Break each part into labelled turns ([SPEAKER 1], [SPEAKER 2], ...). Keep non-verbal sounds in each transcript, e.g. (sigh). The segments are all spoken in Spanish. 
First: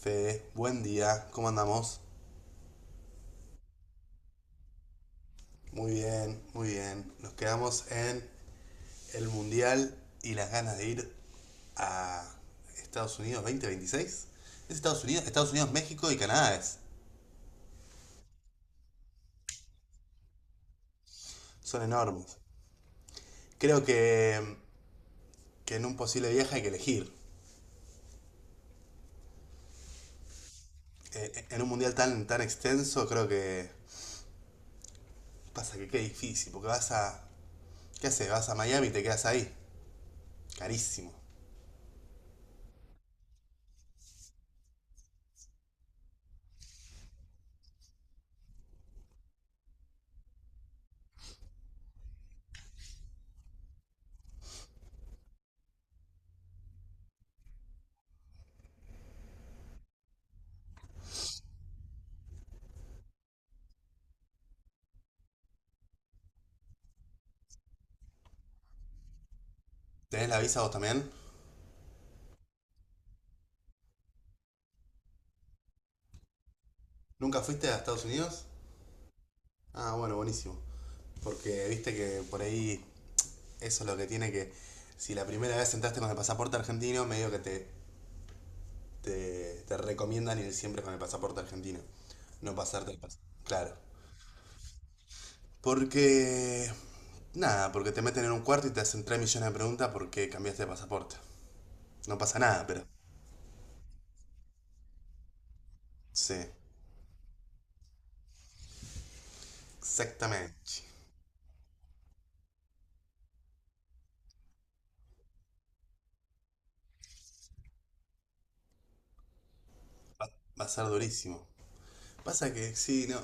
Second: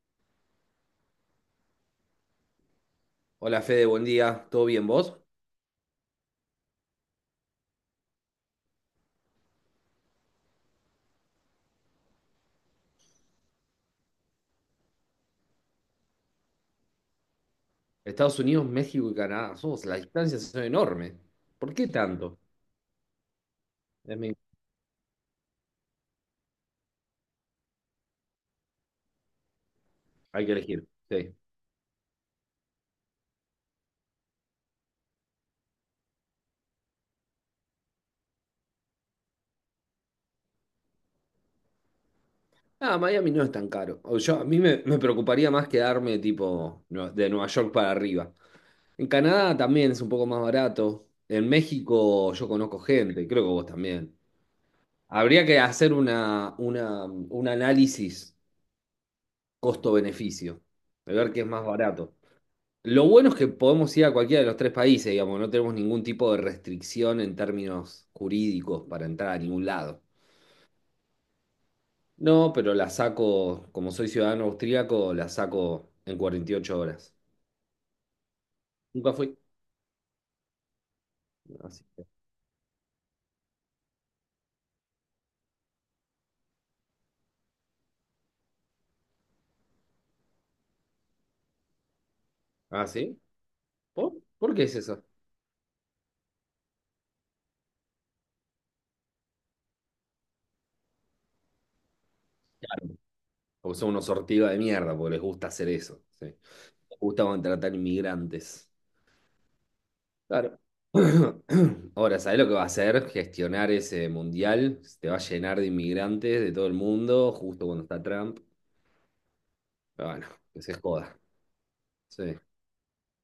[SPEAKER 1] Fede, buen día, ¿cómo andamos?
[SPEAKER 2] Hola Fede, buen día. ¿Todo bien vos?
[SPEAKER 1] Muy bien, muy bien. Nos quedamos en el Mundial y las ganas de ir a Estados Unidos 2026. Es Estados Unidos, México y Canadá es.
[SPEAKER 2] Estados Unidos, México y Canadá. Las distancias son enormes. ¿Por
[SPEAKER 1] Son
[SPEAKER 2] qué
[SPEAKER 1] enormes.
[SPEAKER 2] tanto?
[SPEAKER 1] Creo
[SPEAKER 2] Es mi-
[SPEAKER 1] que en un posible viaje hay que elegir.
[SPEAKER 2] Hay que elegir. Sí.
[SPEAKER 1] En un mundial tan extenso, creo que pasa que qué difícil, porque vas a. ¿Qué haces? Vas a Miami y te quedas ahí. Carísimo.
[SPEAKER 2] Ah, Miami no es tan caro. A mí me preocuparía más quedarme tipo de Nueva York para arriba. En Canadá también es un poco más barato. En México yo conozco gente, creo que vos también. Habría que hacer un análisis costo-beneficio, de ver qué es más barato. Lo bueno es que podemos ir a cualquiera de los tres países, digamos, no tenemos ningún tipo de restricción en términos jurídicos para entrar a ningún lado.
[SPEAKER 1] ¿Tenés la visa vos también?
[SPEAKER 2] No, pero la saco, como soy ciudadano austríaco, la saco en 48 horas.
[SPEAKER 1] ¿Nunca fuiste a Estados Unidos?
[SPEAKER 2] Nunca fui.
[SPEAKER 1] Ah, bueno, buenísimo. Porque
[SPEAKER 2] Así
[SPEAKER 1] viste
[SPEAKER 2] que-
[SPEAKER 1] que por ahí eso es lo que tiene que. Si la primera vez entraste con el pasaporte argentino, medio que te recomiendan ir siempre con el pasaporte argentino. No
[SPEAKER 2] ¿Ah,
[SPEAKER 1] pasarte el
[SPEAKER 2] sí?
[SPEAKER 1] pasaporte. Claro.
[SPEAKER 2] ¿Por? ¿Por qué es eso?
[SPEAKER 1] Porque. Nada, porque te meten en un cuarto y te hacen 3 millones de preguntas por qué cambiaste de pasaporte. No pasa nada, pero.
[SPEAKER 2] Claro, porque son unos sortidos de mierda, porque les gusta hacer eso. ¿Sí?
[SPEAKER 1] Sí,
[SPEAKER 2] Les gusta contratar inmigrantes. Claro.
[SPEAKER 1] exactamente.
[SPEAKER 2] (clears throat) Ahora, ¿sabés lo que va a hacer? Gestionar ese mundial. Se te va a llenar de inmigrantes de todo el mundo, justo cuando está Trump. Bueno, que
[SPEAKER 1] Va a
[SPEAKER 2] se
[SPEAKER 1] ser
[SPEAKER 2] joda.
[SPEAKER 1] durísimo.
[SPEAKER 2] Sí,
[SPEAKER 1] Pasa que sí, no.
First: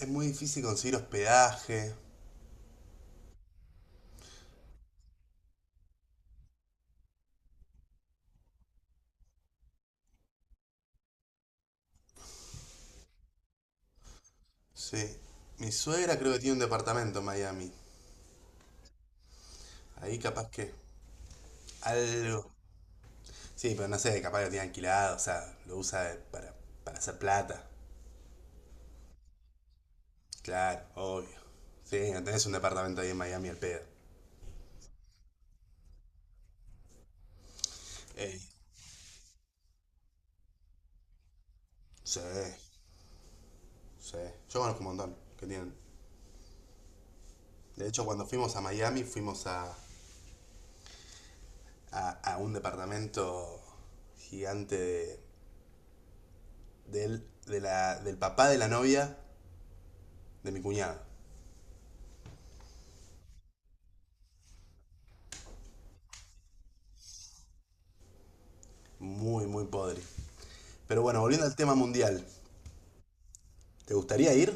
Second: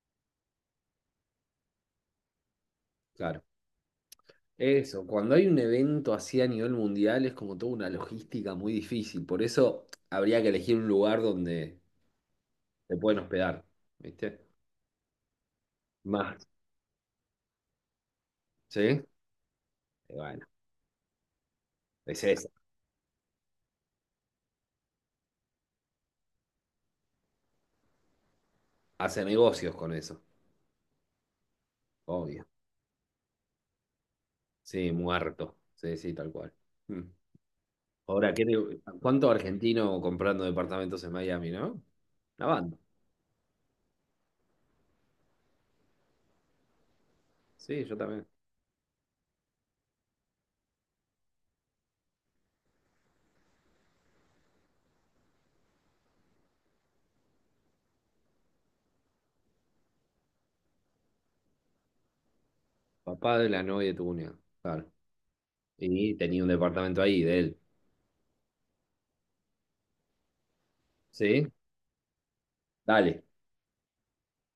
[SPEAKER 1] Es muy difícil conseguir hospedaje.
[SPEAKER 2] claro. Eso, cuando hay un evento así a nivel mundial es como toda una logística muy difícil. Por eso habría que elegir un lugar donde se pueden hospedar, ¿viste?
[SPEAKER 1] Sí. Mi suegra creo que
[SPEAKER 2] Más,
[SPEAKER 1] tiene un departamento en Miami.
[SPEAKER 2] ¿sí? Y
[SPEAKER 1] Ahí
[SPEAKER 2] bueno,
[SPEAKER 1] capaz que
[SPEAKER 2] es eso.
[SPEAKER 1] algo. Sí, pero no sé, capaz lo tiene alquilado, o sea, lo usa para hacer plata.
[SPEAKER 2] Hace negocios con eso,
[SPEAKER 1] Claro, obvio. Sí, no
[SPEAKER 2] obvio.
[SPEAKER 1] tenés un departamento ahí en Miami al pedo.
[SPEAKER 2] Sí, muerto. Sí, sí, tal cual. Mm. Ahora,
[SPEAKER 1] Ey,
[SPEAKER 2] ¿cuánto argentino comprando departamentos en Miami, no?
[SPEAKER 1] sí,
[SPEAKER 2] La banda.
[SPEAKER 1] sí. Yo conozco un montón que tienen.
[SPEAKER 2] Sí,
[SPEAKER 1] De
[SPEAKER 2] yo
[SPEAKER 1] hecho, cuando
[SPEAKER 2] también.
[SPEAKER 1] fuimos a Miami, fuimos a un departamento gigante de, del, de la- del papá de la novia de mi cuñado.
[SPEAKER 2] Papá de la novia de tu cuñado. Claro. Y tenía un departamento ahí de él.
[SPEAKER 1] Muy, muy podre. Pero bueno, volviendo
[SPEAKER 2] ¿Sí?
[SPEAKER 1] al tema mundial.
[SPEAKER 2] Dale,
[SPEAKER 1] ¿Te gustaría ir?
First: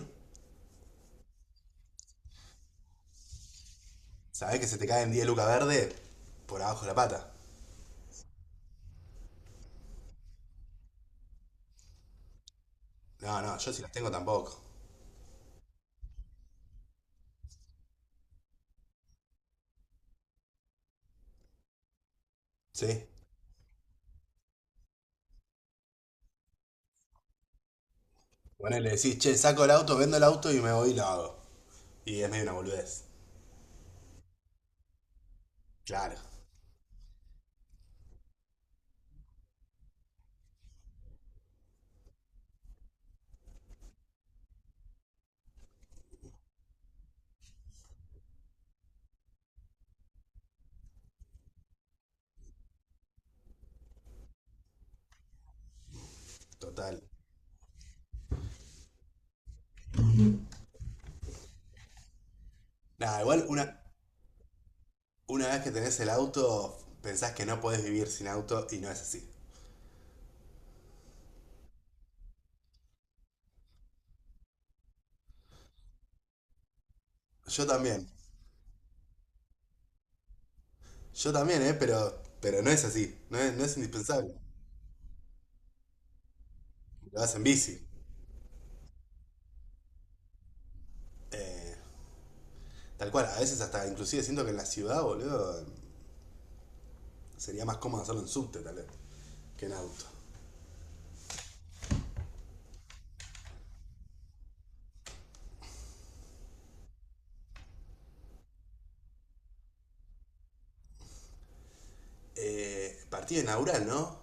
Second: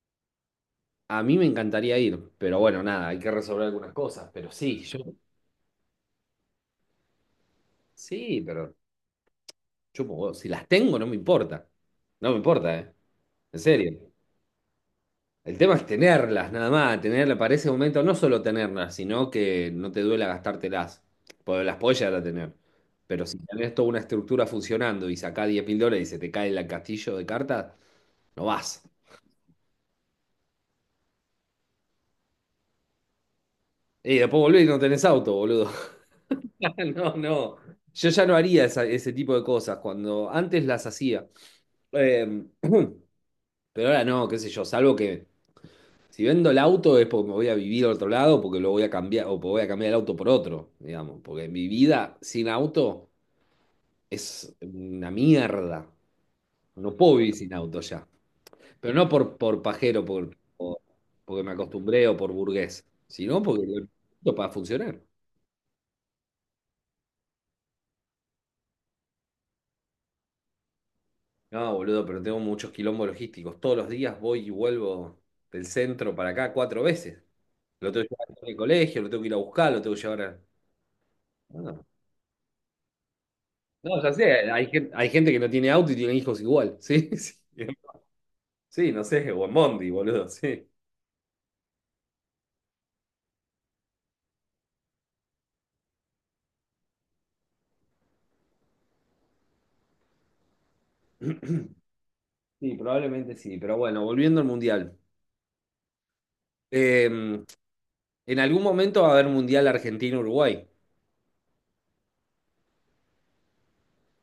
[SPEAKER 2] a mí me encantaría ir, pero bueno, nada, hay que resolver algunas cosas, pero
[SPEAKER 1] ¿Sabés que se
[SPEAKER 2] sí,
[SPEAKER 1] te
[SPEAKER 2] yo,
[SPEAKER 1] caen 10 lucas verde por abajo de la pata?
[SPEAKER 2] sí, pero chupo huevo, si las tengo no me importa, no me importa, ¿eh?
[SPEAKER 1] No, no,
[SPEAKER 2] En
[SPEAKER 1] yo si las
[SPEAKER 2] serio.
[SPEAKER 1] tengo tampoco.
[SPEAKER 2] El tema es tenerlas, nada más, tenerlas para ese momento, no solo tenerlas, sino que no te duela gastártelas, porque las podés llegar a tener.
[SPEAKER 1] Sí.
[SPEAKER 2] Pero si tenés toda una estructura funcionando y sacás 10.000 dólares y se te cae el castillo de cartas, no
[SPEAKER 1] Bueno,
[SPEAKER 2] vas.
[SPEAKER 1] le decís, che, saco el auto, vendo el auto y me voy y lo hago. Y es medio una boludez.
[SPEAKER 2] Y después volvés y no tenés auto, boludo.
[SPEAKER 1] Claro,
[SPEAKER 2] (laughs) No, no. Yo ya no haría ese tipo de cosas cuando antes las hacía. Eh, (clears throat) pero ahora no, qué sé yo, salvo que si vendo el auto es porque me voy a vivir a otro lado, porque lo voy a cambiar, o porque voy a cambiar el auto por otro, digamos, porque mi vida sin auto es una mierda. No
[SPEAKER 1] total.
[SPEAKER 2] puedo vivir sin auto ya. Pero no por pajero, porque me acostumbré o por burgués,
[SPEAKER 1] Nada, igual
[SPEAKER 2] sino porque lo
[SPEAKER 1] una,
[SPEAKER 2] necesito para funcionar.
[SPEAKER 1] una vez que tenés el auto, pensás que no podés vivir sin auto y no es así.
[SPEAKER 2] No, boludo, pero tengo muchos quilombos logísticos. Todos los días voy y vuelvo del centro para acá cuatro veces.
[SPEAKER 1] Yo
[SPEAKER 2] Lo tengo
[SPEAKER 1] también.
[SPEAKER 2] que llevar al colegio, lo tengo que ir a buscar, lo tengo que llevar a...
[SPEAKER 1] Yo también, ¿eh?
[SPEAKER 2] Bueno,
[SPEAKER 1] Pero no es así. No es
[SPEAKER 2] no, ya
[SPEAKER 1] indispensable.
[SPEAKER 2] sé, hay gente que no tiene auto y tiene hijos igual, ¿sí? (laughs)
[SPEAKER 1] Lo vas en
[SPEAKER 2] Sí,
[SPEAKER 1] bici.
[SPEAKER 2] sí, no sé, o en Bondi, boludo, sí.
[SPEAKER 1] Eh, tal cual, a veces hasta inclusive siento que en la ciudad, boludo, sería más cómodo hacerlo en subte, tal vez, que en auto.
[SPEAKER 2] Sí, probablemente sí, pero bueno, volviendo al Mundial. Eh, en algún momento va a haber Mundial Argentina-Uruguay.
[SPEAKER 1] Partido inaugural, ¿no?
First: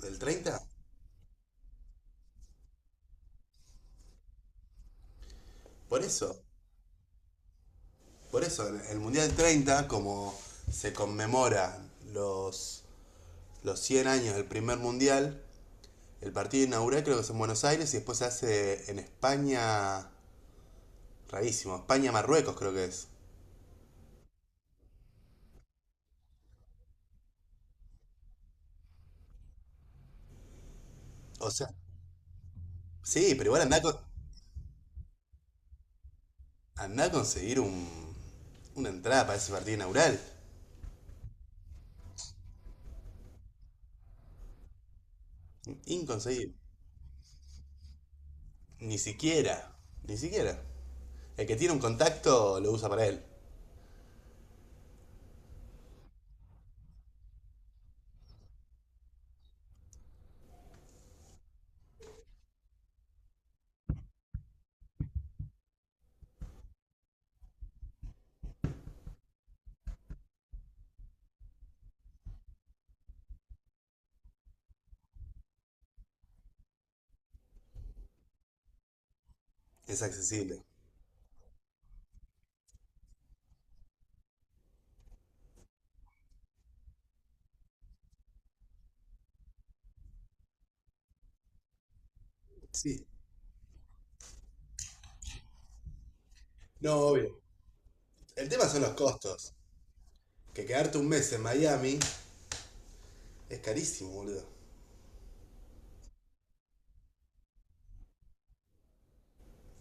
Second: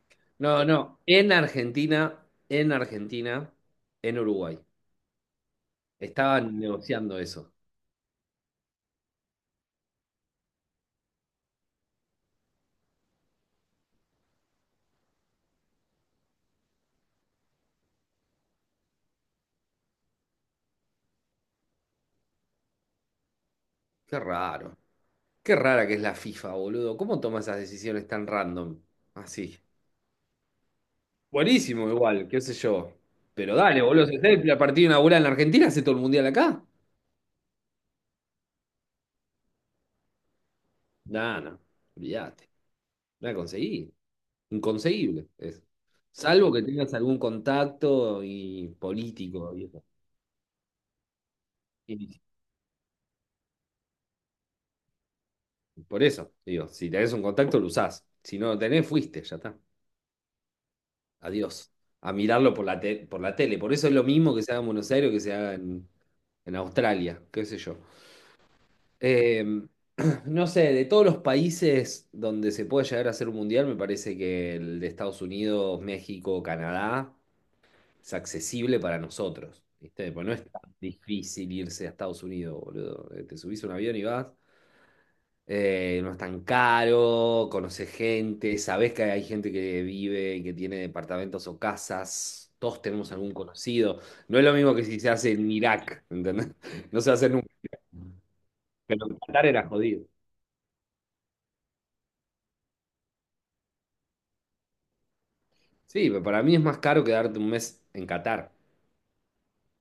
[SPEAKER 1] ¿Del 30?
[SPEAKER 2] No, no, en Argentina, en Argentina, en Uruguay.
[SPEAKER 1] Por eso.
[SPEAKER 2] Estaban negociando eso.
[SPEAKER 1] Por eso, en el Mundial 30, como se conmemora los, los 100 años del primer Mundial, el partido inaugural creo que es en Buenos Aires y después se hace en España, rarísimo, España-Marruecos creo que es.
[SPEAKER 2] Qué raro. Qué rara que es la FIFA, boludo. ¿Cómo toma esas decisiones tan random? Así.
[SPEAKER 1] O sea,
[SPEAKER 2] Buenísimo, igual, qué sé yo.
[SPEAKER 1] sí, pero
[SPEAKER 2] Pero
[SPEAKER 1] igual andá, a
[SPEAKER 2] dale,
[SPEAKER 1] con-
[SPEAKER 2] boludo. Si hace el partido inaugural en la Argentina, hace todo el mundial acá.
[SPEAKER 1] andá a conseguir una entrada para ese partido inaugural.
[SPEAKER 2] No, no. Olvídate. No la conseguí. Inconseguible es. Salvo
[SPEAKER 1] Inconseguible.
[SPEAKER 2] que tengas algún contacto y
[SPEAKER 1] Ni
[SPEAKER 2] político. Y
[SPEAKER 1] siquiera,
[SPEAKER 2] eso.
[SPEAKER 1] ni siquiera. El que tiene un
[SPEAKER 2] Y
[SPEAKER 1] contacto lo usa para él.
[SPEAKER 2] por eso, digo, si tenés un contacto, lo usás. Si no lo tenés, fuiste, ya está. Adiós. A mirarlo por la, por la tele. Por eso es lo mismo que se haga en Buenos Aires o que se haga en Australia, qué sé yo. Eh, (clears throat) no sé, de todos los países donde se puede llegar a hacer un mundial, me parece que el de Estados Unidos, México, Canadá es accesible para nosotros,
[SPEAKER 1] Es
[SPEAKER 2] ¿viste? Pues no es
[SPEAKER 1] accesible.
[SPEAKER 2] tan difícil irse a Estados Unidos, boludo. Te subís a un avión y vas. No es tan caro, conoces gente, sabés que hay gente que vive y que tiene departamentos o casas. Todos
[SPEAKER 1] Sí.
[SPEAKER 2] tenemos algún conocido. No es lo mismo que si se hace en Irak, ¿entendés?
[SPEAKER 1] No,
[SPEAKER 2] (laughs) No se hace
[SPEAKER 1] obvio.
[SPEAKER 2] nunca.
[SPEAKER 1] El tema son los
[SPEAKER 2] Pero en Qatar
[SPEAKER 1] costos.
[SPEAKER 2] era jodido.
[SPEAKER 1] Que quedarte un mes en Miami es carísimo, boludo.
[SPEAKER 2] Sí, pero para mí es más caro quedarte un mes en Qatar.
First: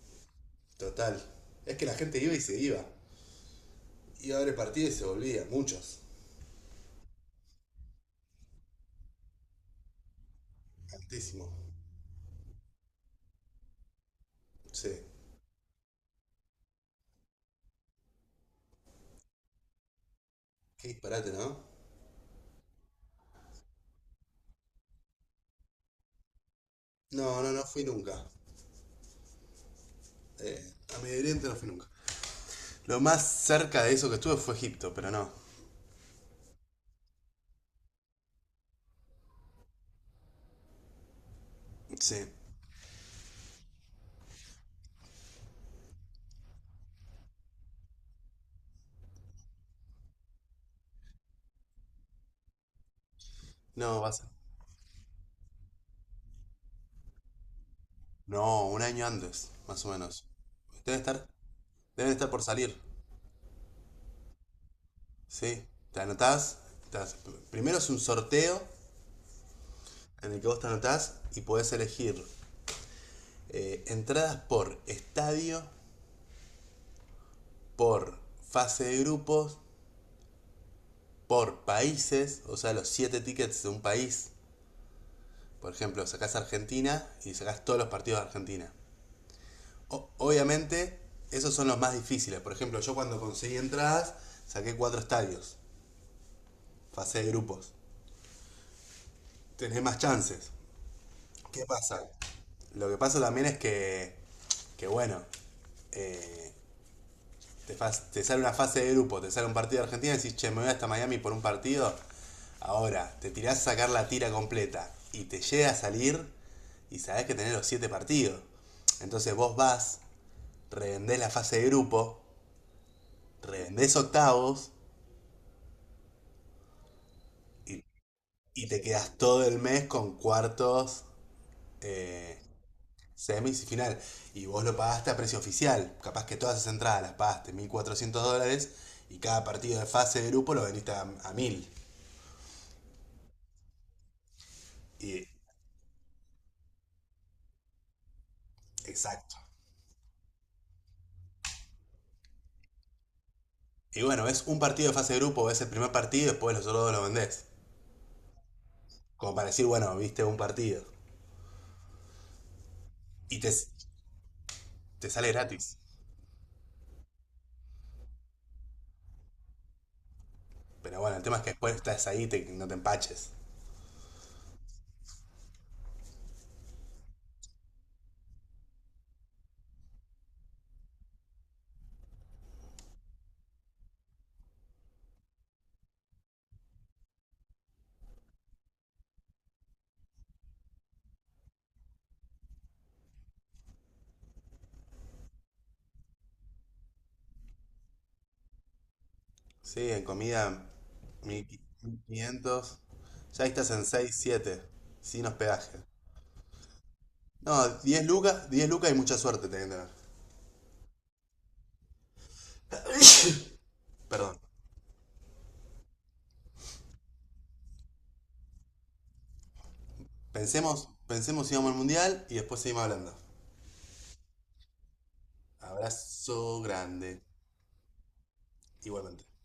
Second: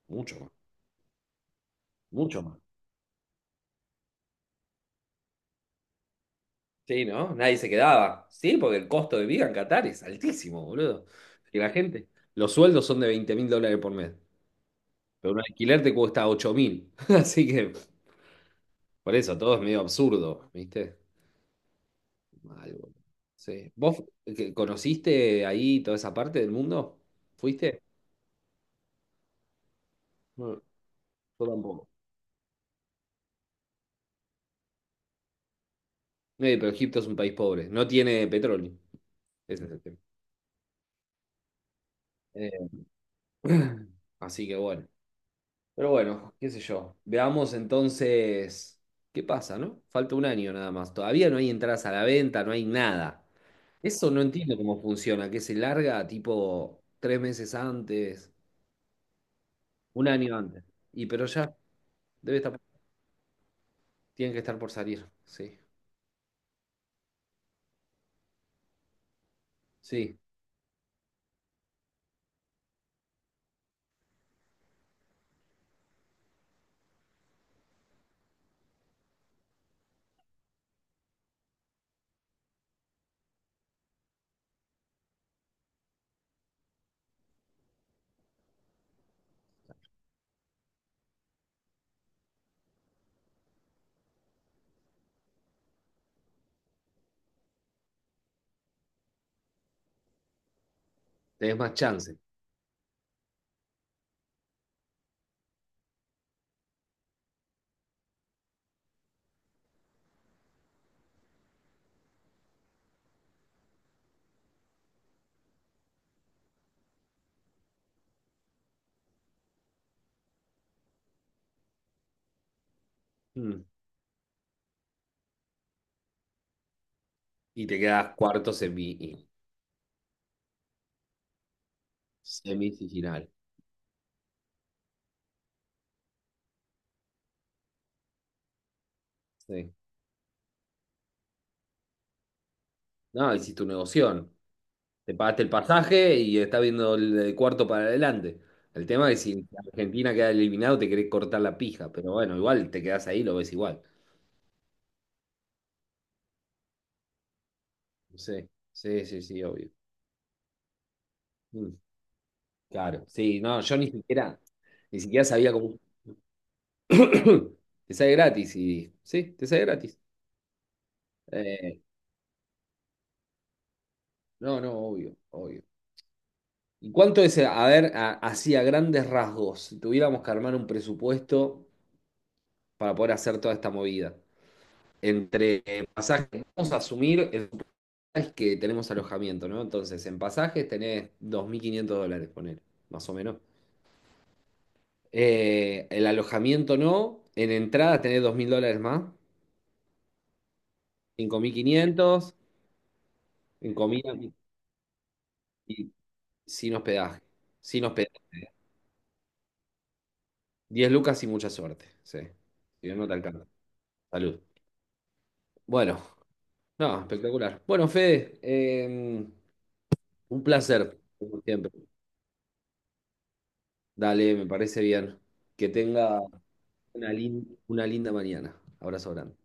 [SPEAKER 2] Mucho más.
[SPEAKER 1] Total. Es que la gente iba y
[SPEAKER 2] Mucho
[SPEAKER 1] se
[SPEAKER 2] más.
[SPEAKER 1] iba. Iba a ver el partido y se volvía. Muchos.
[SPEAKER 2] Sí, ¿no? Nadie se quedaba. Sí, porque el costo de vida en Qatar es altísimo, boludo.
[SPEAKER 1] Altísimo.
[SPEAKER 2] Y la gente, los sueldos son de 20.000 dólares por mes,
[SPEAKER 1] Sí.
[SPEAKER 2] pero un alquiler te cuesta 8.000. (laughs) Así que, por eso, todo es medio absurdo,
[SPEAKER 1] Qué
[SPEAKER 2] ¿viste?
[SPEAKER 1] disparate, ¿no?
[SPEAKER 2] Mal, boludo. Sí. ¿Vos conociste ahí toda esa parte del mundo?
[SPEAKER 1] No, no, no
[SPEAKER 2] ¿Fuiste?
[SPEAKER 1] fui nunca.
[SPEAKER 2] No,
[SPEAKER 1] A Medio
[SPEAKER 2] yo
[SPEAKER 1] Oriente no fui nunca.
[SPEAKER 2] tampoco.
[SPEAKER 1] Lo más cerca de eso que estuve fue Egipto, pero no.
[SPEAKER 2] Pero Egipto es un país pobre, no tiene petróleo. Ese es el tema.
[SPEAKER 1] Sí.
[SPEAKER 2] Eh, (clears throat) así que bueno. Pero bueno, qué sé yo. Veamos entonces qué pasa, ¿no? Falta un año nada más. Todavía no hay entradas a la venta, no hay nada.
[SPEAKER 1] No, va
[SPEAKER 2] Eso
[SPEAKER 1] a
[SPEAKER 2] no
[SPEAKER 1] ser.
[SPEAKER 2] entiendo cómo funciona, que se larga tipo 3 meses antes,
[SPEAKER 1] No, un año antes, más o
[SPEAKER 2] un
[SPEAKER 1] menos.
[SPEAKER 2] año antes.
[SPEAKER 1] Debe
[SPEAKER 2] Y pero
[SPEAKER 1] estar,
[SPEAKER 2] ya
[SPEAKER 1] deben estar
[SPEAKER 2] debe
[SPEAKER 1] por
[SPEAKER 2] estar,
[SPEAKER 1] salir.
[SPEAKER 2] tienen que estar por salir. Sí,
[SPEAKER 1] Sí, te anotás. te haces- primero es un sorteo
[SPEAKER 2] sí,
[SPEAKER 1] en el que vos te anotás y podés elegir entradas por estadio, por fase de grupos, por países, o sea, los siete tickets de un país. Por ejemplo, sacás Argentina y sacás todos los partidos de Argentina. Obviamente, esos son los más difíciles. Por ejemplo, yo cuando conseguí entradas, saqué cuatro estadios, fase de grupos. Tenés más chances.
[SPEAKER 2] tenés
[SPEAKER 1] ¿Qué
[SPEAKER 2] más
[SPEAKER 1] pasa?
[SPEAKER 2] chance.
[SPEAKER 1] Lo que pasa también es que bueno, eh, te sale una fase de grupo, te sale un partido de Argentina y decís, che, me voy hasta Miami por un partido. Ahora, te tirás a sacar la tira completa y te llega a salir y sabés que tenés los siete partidos. Entonces vos vas, revendés la fase de grupo,
[SPEAKER 2] Mm.
[SPEAKER 1] revendés octavos
[SPEAKER 2] Y te
[SPEAKER 1] y,
[SPEAKER 2] quedas cuarto
[SPEAKER 1] y te quedas
[SPEAKER 2] semi,
[SPEAKER 1] todo el mes con cuartos, eh,
[SPEAKER 2] semifinal.
[SPEAKER 1] semis y final. Y vos lo pagaste a precio oficial. Capaz que todas esas entradas las pagaste $1.400 y cada
[SPEAKER 2] Sí.
[SPEAKER 1] partido de fase de grupo lo vendiste a 1.000.
[SPEAKER 2] No, hiciste tu negocio. Te
[SPEAKER 1] Y,
[SPEAKER 2] pagaste el pasaje y estás viendo el cuarto para adelante. El tema es
[SPEAKER 1] exacto.
[SPEAKER 2] si Argentina queda eliminado, te querés cortar la pija, pero bueno, igual te quedás ahí, lo ves igual.
[SPEAKER 1] Y bueno, ves un partido de fase de grupo, ves el primer partido y después los otros dos lo vendés.
[SPEAKER 2] Sí, sí, sí,
[SPEAKER 1] Como
[SPEAKER 2] sí,
[SPEAKER 1] para decir,
[SPEAKER 2] obvio.
[SPEAKER 1] bueno, viste un partido.
[SPEAKER 2] Mm, claro,
[SPEAKER 1] Y
[SPEAKER 2] sí, no, yo ni siquiera, ni
[SPEAKER 1] te
[SPEAKER 2] siquiera
[SPEAKER 1] sale
[SPEAKER 2] sabía cómo.
[SPEAKER 1] gratis.
[SPEAKER 2] (coughs) (clears throat) Te sale gratis y. Sí, te sale gratis.
[SPEAKER 1] Pero bueno, el tema es que después
[SPEAKER 2] Eh,
[SPEAKER 1] estás ahí y no te empaches.
[SPEAKER 2] no, no, obvio, obvio. ¿Y cuánto es, a ver, así a grandes rasgos, si tuviéramos que armar un presupuesto para poder hacer toda esta movida? Entre pasajes, vamos a asumir el es que tenemos alojamiento, ¿no? Entonces, en pasajes tenés 2.500 dólares, poner, más o menos. El alojamiento no, en entrada tenés 2.000 dólares más,
[SPEAKER 1] Sí, en comida
[SPEAKER 2] cinco
[SPEAKER 1] mil
[SPEAKER 2] mil quinientos
[SPEAKER 1] quinientos Ya ahí estás
[SPEAKER 2] en
[SPEAKER 1] en
[SPEAKER 2] comida
[SPEAKER 1] 6
[SPEAKER 2] y,
[SPEAKER 1] siete. Sin hospedaje.
[SPEAKER 2] y sin hospedaje,
[SPEAKER 1] No,
[SPEAKER 2] sin
[SPEAKER 1] 10
[SPEAKER 2] hospedaje.
[SPEAKER 1] lucas, 10 lucas y mucha suerte tenés que tener.
[SPEAKER 2] 10 lucas y mucha suerte, sí. Si no, no te alcanza.
[SPEAKER 1] (coughs) Perdón.
[SPEAKER 2] Salud. Bueno, no, espectacular. Bueno, Fede, un
[SPEAKER 1] Pensemos,
[SPEAKER 2] placer, como
[SPEAKER 1] pensemos si
[SPEAKER 2] siempre.
[SPEAKER 1] vamos al mundial y después seguimos hablando.
[SPEAKER 2] Dale, me parece bien. Que tenga
[SPEAKER 1] Abrazo
[SPEAKER 2] una,
[SPEAKER 1] grande.
[SPEAKER 2] lin- una linda mañana. Abrazo
[SPEAKER 1] Igualmente.
[SPEAKER 2] grande.